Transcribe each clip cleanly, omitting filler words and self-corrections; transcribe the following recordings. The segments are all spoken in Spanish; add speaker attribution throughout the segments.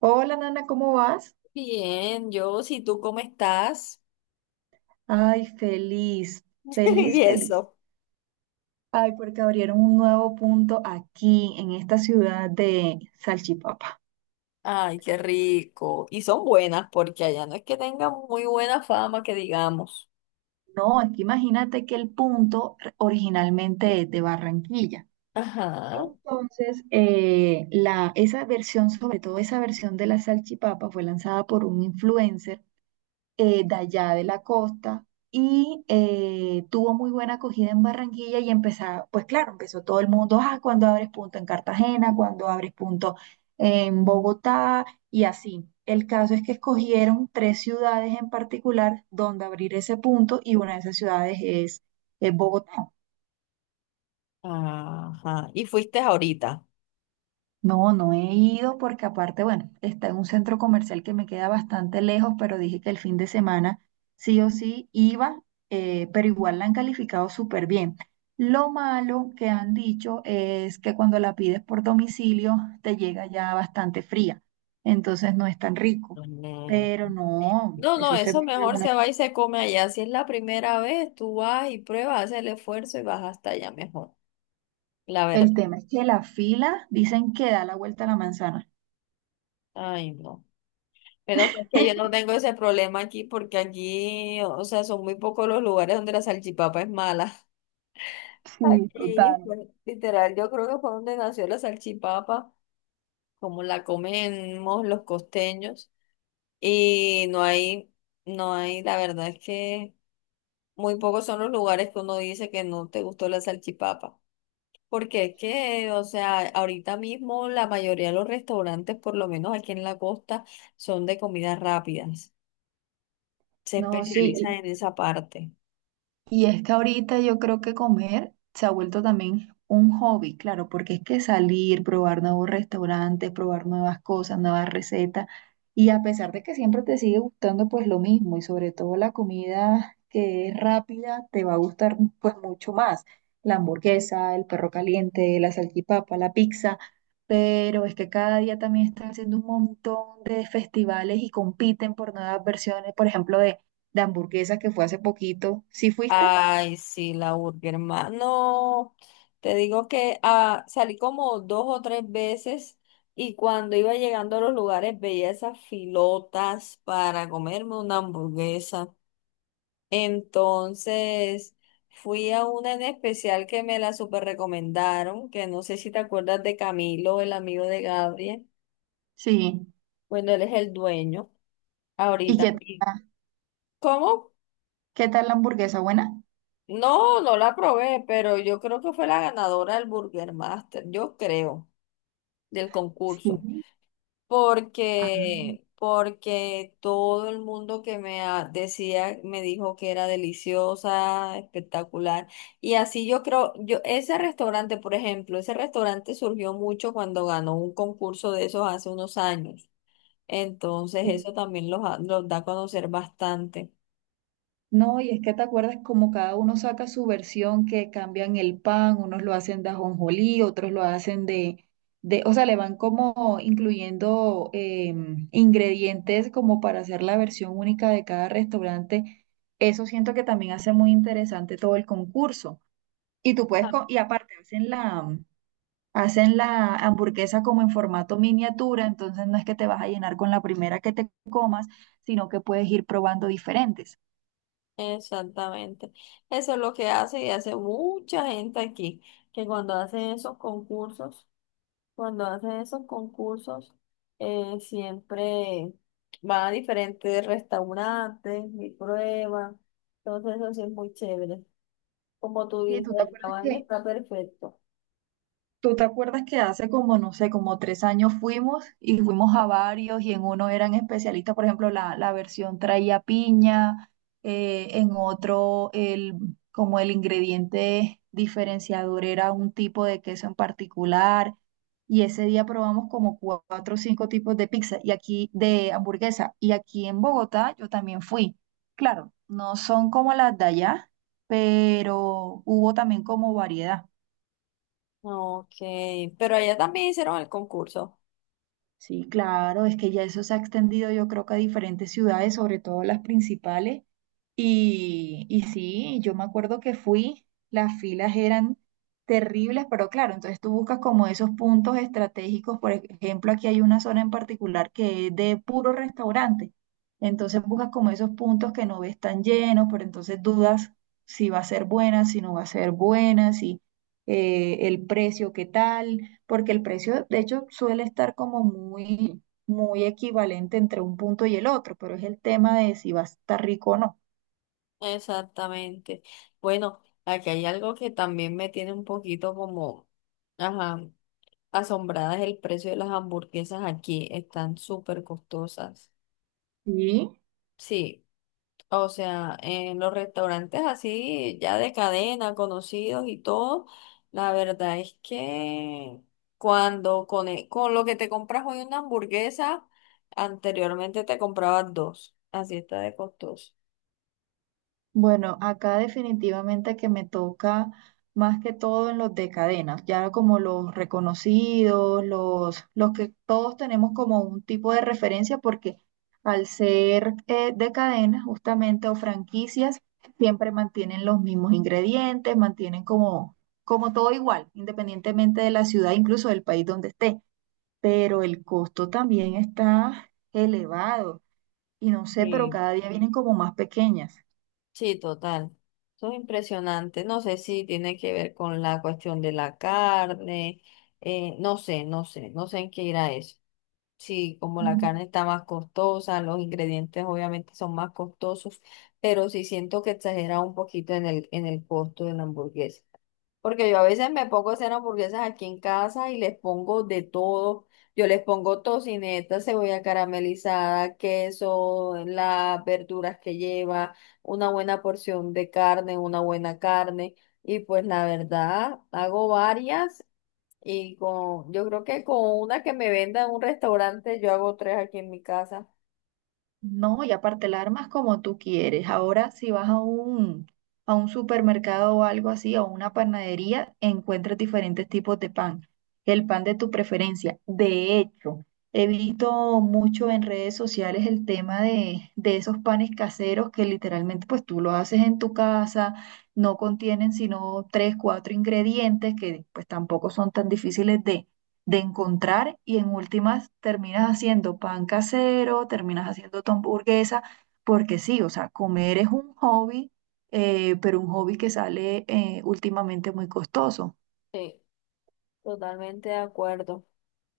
Speaker 1: Hola, Nana, ¿cómo vas?
Speaker 2: Bien, yo, si tú ¿cómo estás?
Speaker 1: Ay, feliz, feliz,
Speaker 2: Y
Speaker 1: feliz.
Speaker 2: eso.
Speaker 1: Ay, porque abrieron un nuevo punto aquí en esta ciudad de Salchipapa.
Speaker 2: Ay, qué rico. Y son buenas porque allá no es que tengan muy buena fama, que digamos.
Speaker 1: No, aquí imagínate que el punto originalmente es de Barranquilla.
Speaker 2: Ajá,
Speaker 1: Entonces, esa versión, sobre todo esa versión de la salchipapa, fue lanzada por un influencer de allá de la costa y tuvo muy buena acogida en Barranquilla y empezaba, pues claro, empezó todo el mundo, ah, cuando abres punto en Cartagena, cuando abres punto en Bogotá y así. El caso es que escogieron tres ciudades en particular donde abrir ese punto y una de esas ciudades es Bogotá.
Speaker 2: ajá. Y fuiste ahorita.
Speaker 1: No, no he ido porque aparte, bueno, está en un centro comercial que me queda bastante lejos, pero dije que el fin de semana sí o sí iba, pero igual la han calificado súper bien. Lo malo que han dicho es que cuando la pides por domicilio te llega ya bastante fría, entonces no es tan rico.
Speaker 2: Mm.
Speaker 1: Pero no,
Speaker 2: No, no,
Speaker 1: eso se
Speaker 2: eso
Speaker 1: me pega
Speaker 2: mejor
Speaker 1: una-
Speaker 2: se va y se come allá. Si es la primera vez, tú vas y pruebas, haces el esfuerzo y vas hasta allá mejor. La verdad.
Speaker 1: El tema es que la fila dicen que da la vuelta a la manzana.
Speaker 2: Ay, no. Pero es que yo no tengo ese problema aquí porque aquí, o sea, son muy pocos los lugares donde la salchipapa es mala.
Speaker 1: Sí,
Speaker 2: Aquí,
Speaker 1: total.
Speaker 2: pues, literal, yo creo que fue donde nació la salchipapa, como la comemos los costeños. Y no hay, la verdad es que muy pocos son los lugares que uno dice que no te gustó la salchipapa. Porque es que, o sea, ahorita mismo la mayoría de los restaurantes, por lo menos aquí en la costa, son de comidas rápidas. Se
Speaker 1: No,
Speaker 2: especializan
Speaker 1: sí.
Speaker 2: en esa parte.
Speaker 1: Y es que ahorita yo creo que comer se ha vuelto también un hobby, claro, porque es que salir, probar nuevos restaurantes, probar nuevas cosas, nuevas recetas, y a pesar de que siempre te sigue gustando pues lo mismo, y sobre todo la comida que es rápida, te va a gustar pues mucho más, la hamburguesa, el perro caliente, la salchipapa, la pizza, pero es que cada día también están haciendo un montón de festivales y compiten por nuevas versiones, por ejemplo, de hamburguesa que fue hace poquito. ¿Sí fuiste?
Speaker 2: Ay, sí, la burger, hermano. Te digo que salí como dos o tres veces y cuando iba llegando a los lugares veía esas filotas para comerme una hamburguesa. Entonces fui a una en especial que me la super recomendaron, que no sé si te acuerdas de Camilo, el amigo de Gabriel.
Speaker 1: Sí.
Speaker 2: Bueno, él es el dueño
Speaker 1: ¿Y
Speaker 2: ahorita.
Speaker 1: qué tal,
Speaker 2: ¿Cómo?
Speaker 1: tal la hamburguesa? ¿Buena?
Speaker 2: No, no la probé, pero yo creo que fue la ganadora del Burger Master, yo creo, del concurso,
Speaker 1: Sí. Ah,
Speaker 2: porque todo el mundo que decía me dijo que era deliciosa, espectacular, y así yo creo, yo ese restaurante, por ejemplo, ese restaurante surgió mucho cuando ganó un concurso de esos hace unos años. Entonces
Speaker 1: sí.
Speaker 2: eso también los da a conocer bastante.
Speaker 1: No, y es que te acuerdas como cada uno saca su versión, que cambian el pan, unos lo hacen de ajonjolí, otros lo hacen o sea, le van como incluyendo ingredientes como para hacer la versión única de cada restaurante. Eso siento que también hace muy interesante todo el concurso. Y tú puedes, co- y aparte hacen la, hacen la hamburguesa como en formato miniatura, entonces no es que te vas a llenar con la primera que te comas, sino que puedes ir probando diferentes.
Speaker 2: Exactamente. Eso es lo que hace y hace mucha gente aquí, que cuando hacen esos concursos, siempre van a diferentes restaurantes y prueban. Entonces eso sí es muy chévere. Como tú
Speaker 1: Sí,
Speaker 2: dices,
Speaker 1: ¿tú te
Speaker 2: el
Speaker 1: acuerdas
Speaker 2: tamaño
Speaker 1: que
Speaker 2: está perfecto.
Speaker 1: ¿Tú te acuerdas que hace como, no sé, como 3 años fuimos y fuimos a varios y en uno eran especialistas, por ejemplo, la versión traía piña, en otro el, como el ingrediente diferenciador era un tipo de queso en particular y ese día probamos como cua- cuatro o cinco tipos de pizza y aquí de hamburguesa y aquí en Bogotá yo también fui. Claro, no son como las de allá, pero hubo también como variedad.
Speaker 2: Ok, pero allá también hicieron el concurso.
Speaker 1: Sí, claro, es que ya eso se ha extendido yo creo que a diferentes ciudades, sobre todo las principales, y sí, yo me acuerdo que fui, las filas eran terribles, pero claro, entonces tú buscas como esos puntos estratégicos, por ejemplo, aquí hay una zona en particular que es de puro restaurante, entonces buscas como esos puntos que no ves tan llenos, pero entonces dudas si va a ser buena, si no va a ser buena, si el precio, qué tal, porque el precio, de hecho, suele estar como muy, muy equivalente entre un punto y el otro, pero es el tema de si va a estar rico o no.
Speaker 2: Exactamente. Bueno, aquí hay algo que también me tiene un poquito como... Ajá. Asombradas el precio de las hamburguesas aquí, están súper costosas.
Speaker 1: Sí,
Speaker 2: Sí, o sea, en los restaurantes así, ya de cadena, conocidos y todo, la verdad es que cuando con lo que te compras hoy una hamburguesa, anteriormente te comprabas dos, así está de costoso.
Speaker 1: bueno, acá definitivamente que me toca más que todo en los de cadenas, ya como los reconocidos, los que todos tenemos como un tipo de referencia, porque al ser de cadenas justamente o franquicias, siempre mantienen los mismos ingredientes, mantienen como todo igual, independientemente de la ciudad, incluso del país donde esté, pero el costo también está elevado y no sé, pero
Speaker 2: Sí,
Speaker 1: cada día vienen como más pequeñas.
Speaker 2: sí, total. Eso es impresionante. No sé si tiene que ver con la cuestión de la carne. No sé, no sé, no sé en qué irá eso. Sí, como la
Speaker 1: Mm.
Speaker 2: carne está más costosa, los ingredientes obviamente son más costosos, pero sí siento que exagera un poquito en en el costo de la hamburguesa. Porque yo a veces me pongo a hacer hamburguesas aquí en casa y les pongo de todo. Yo les pongo tocineta, cebolla caramelizada, queso, las verduras que lleva, una buena porción de carne, una buena carne. Y pues la verdad, hago varias y yo creo que con una que me venda en un restaurante, yo hago tres aquí en mi casa.
Speaker 1: No, y aparte la armas como tú quieres. Ahora si vas a un supermercado o algo así, o una panadería, encuentras diferentes tipos de pan. El pan de tu preferencia. De hecho, he visto mucho en redes sociales el tema de esos panes caseros que literalmente pues tú lo haces en tu casa, no contienen sino tres, cuatro ingredientes que pues tampoco son tan difíciles de encontrar y en últimas terminas haciendo pan casero, terminas haciendo tu hamburguesa, porque sí, o sea, comer es un hobby, pero un hobby que sale últimamente muy costoso.
Speaker 2: Sí, totalmente de acuerdo.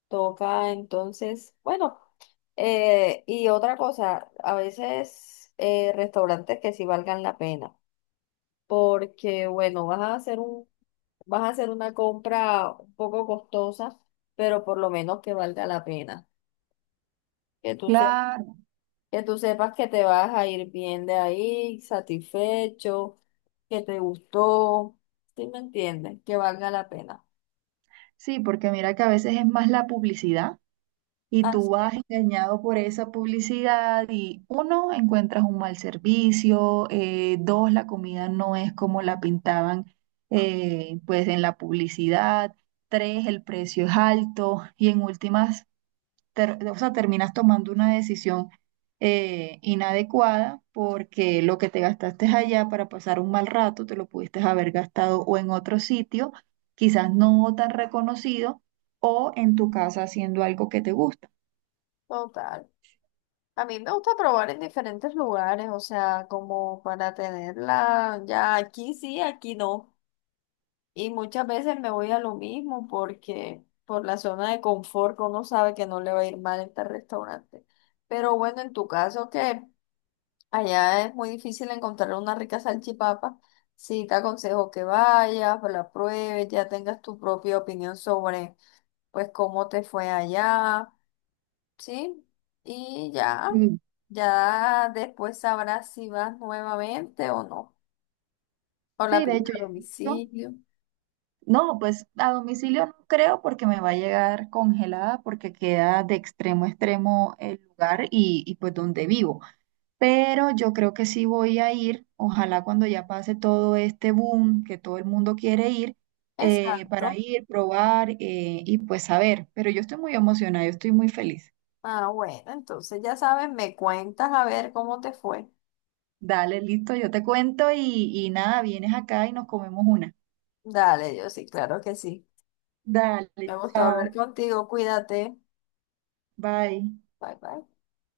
Speaker 2: Toca entonces, bueno, y otra cosa, a veces restaurantes que sí valgan la pena, porque bueno, vas a hacer una compra un poco costosa, pero por lo menos que valga la pena. Que tú
Speaker 1: Claro,
Speaker 2: que tú sepas que te vas a ir bien de ahí, satisfecho, que te gustó, ¿sí me entiendes? Que valga la pena.
Speaker 1: sí, porque mira que a veces es más la publicidad. Y tú
Speaker 2: Así es,
Speaker 1: vas engañado por esa publicidad y uno, encuentras un mal servicio, dos, la comida no es como la pintaban pues en la publicidad, tres, el precio es alto y en últimas, ter- o sea, terminas tomando una decisión inadecuada porque lo que te gastaste allá para pasar un mal rato, te lo pudiste haber gastado o en otro sitio, quizás no tan reconocido, o en tu casa haciendo algo que te gusta.
Speaker 2: total. A mí me gusta probar en diferentes lugares, o sea, como para tenerla ya aquí sí, aquí no. Y muchas veces me voy a lo mismo porque por la zona de confort que uno sabe que no le va a ir mal en este restaurante. Pero bueno, en tu caso, ¿qué? Allá es muy difícil encontrar una rica salchipapa. Sí, te aconsejo que vayas, la pruebes, ya tengas tu propia opinión sobre, pues, cómo te fue allá, ¿sí? Y ya,
Speaker 1: Mm.
Speaker 2: ya después sabrás si vas nuevamente o no, o la
Speaker 1: Sí, de
Speaker 2: pides
Speaker 1: hecho,
Speaker 2: a
Speaker 1: yo he visto.
Speaker 2: domicilio.
Speaker 1: No, pues a domicilio no creo porque me va a llegar congelada porque queda de extremo a extremo el lugar y pues donde vivo. Pero yo creo que sí voy a ir, ojalá cuando ya pase todo este boom que todo el mundo quiere ir, para
Speaker 2: Exacto.
Speaker 1: ir, probar y pues saber. Pero yo estoy muy emocionada, yo estoy muy feliz.
Speaker 2: Ah, bueno, entonces ya sabes, me cuentas a ver cómo te fue.
Speaker 1: Dale, listo, yo te cuento y nada, vienes acá y nos comemos una.
Speaker 2: Dale, yo sí, claro que sí.
Speaker 1: Dale,
Speaker 2: Me gustó hablar
Speaker 1: chao,
Speaker 2: contigo, cuídate.
Speaker 1: bye.
Speaker 2: Bye, bye.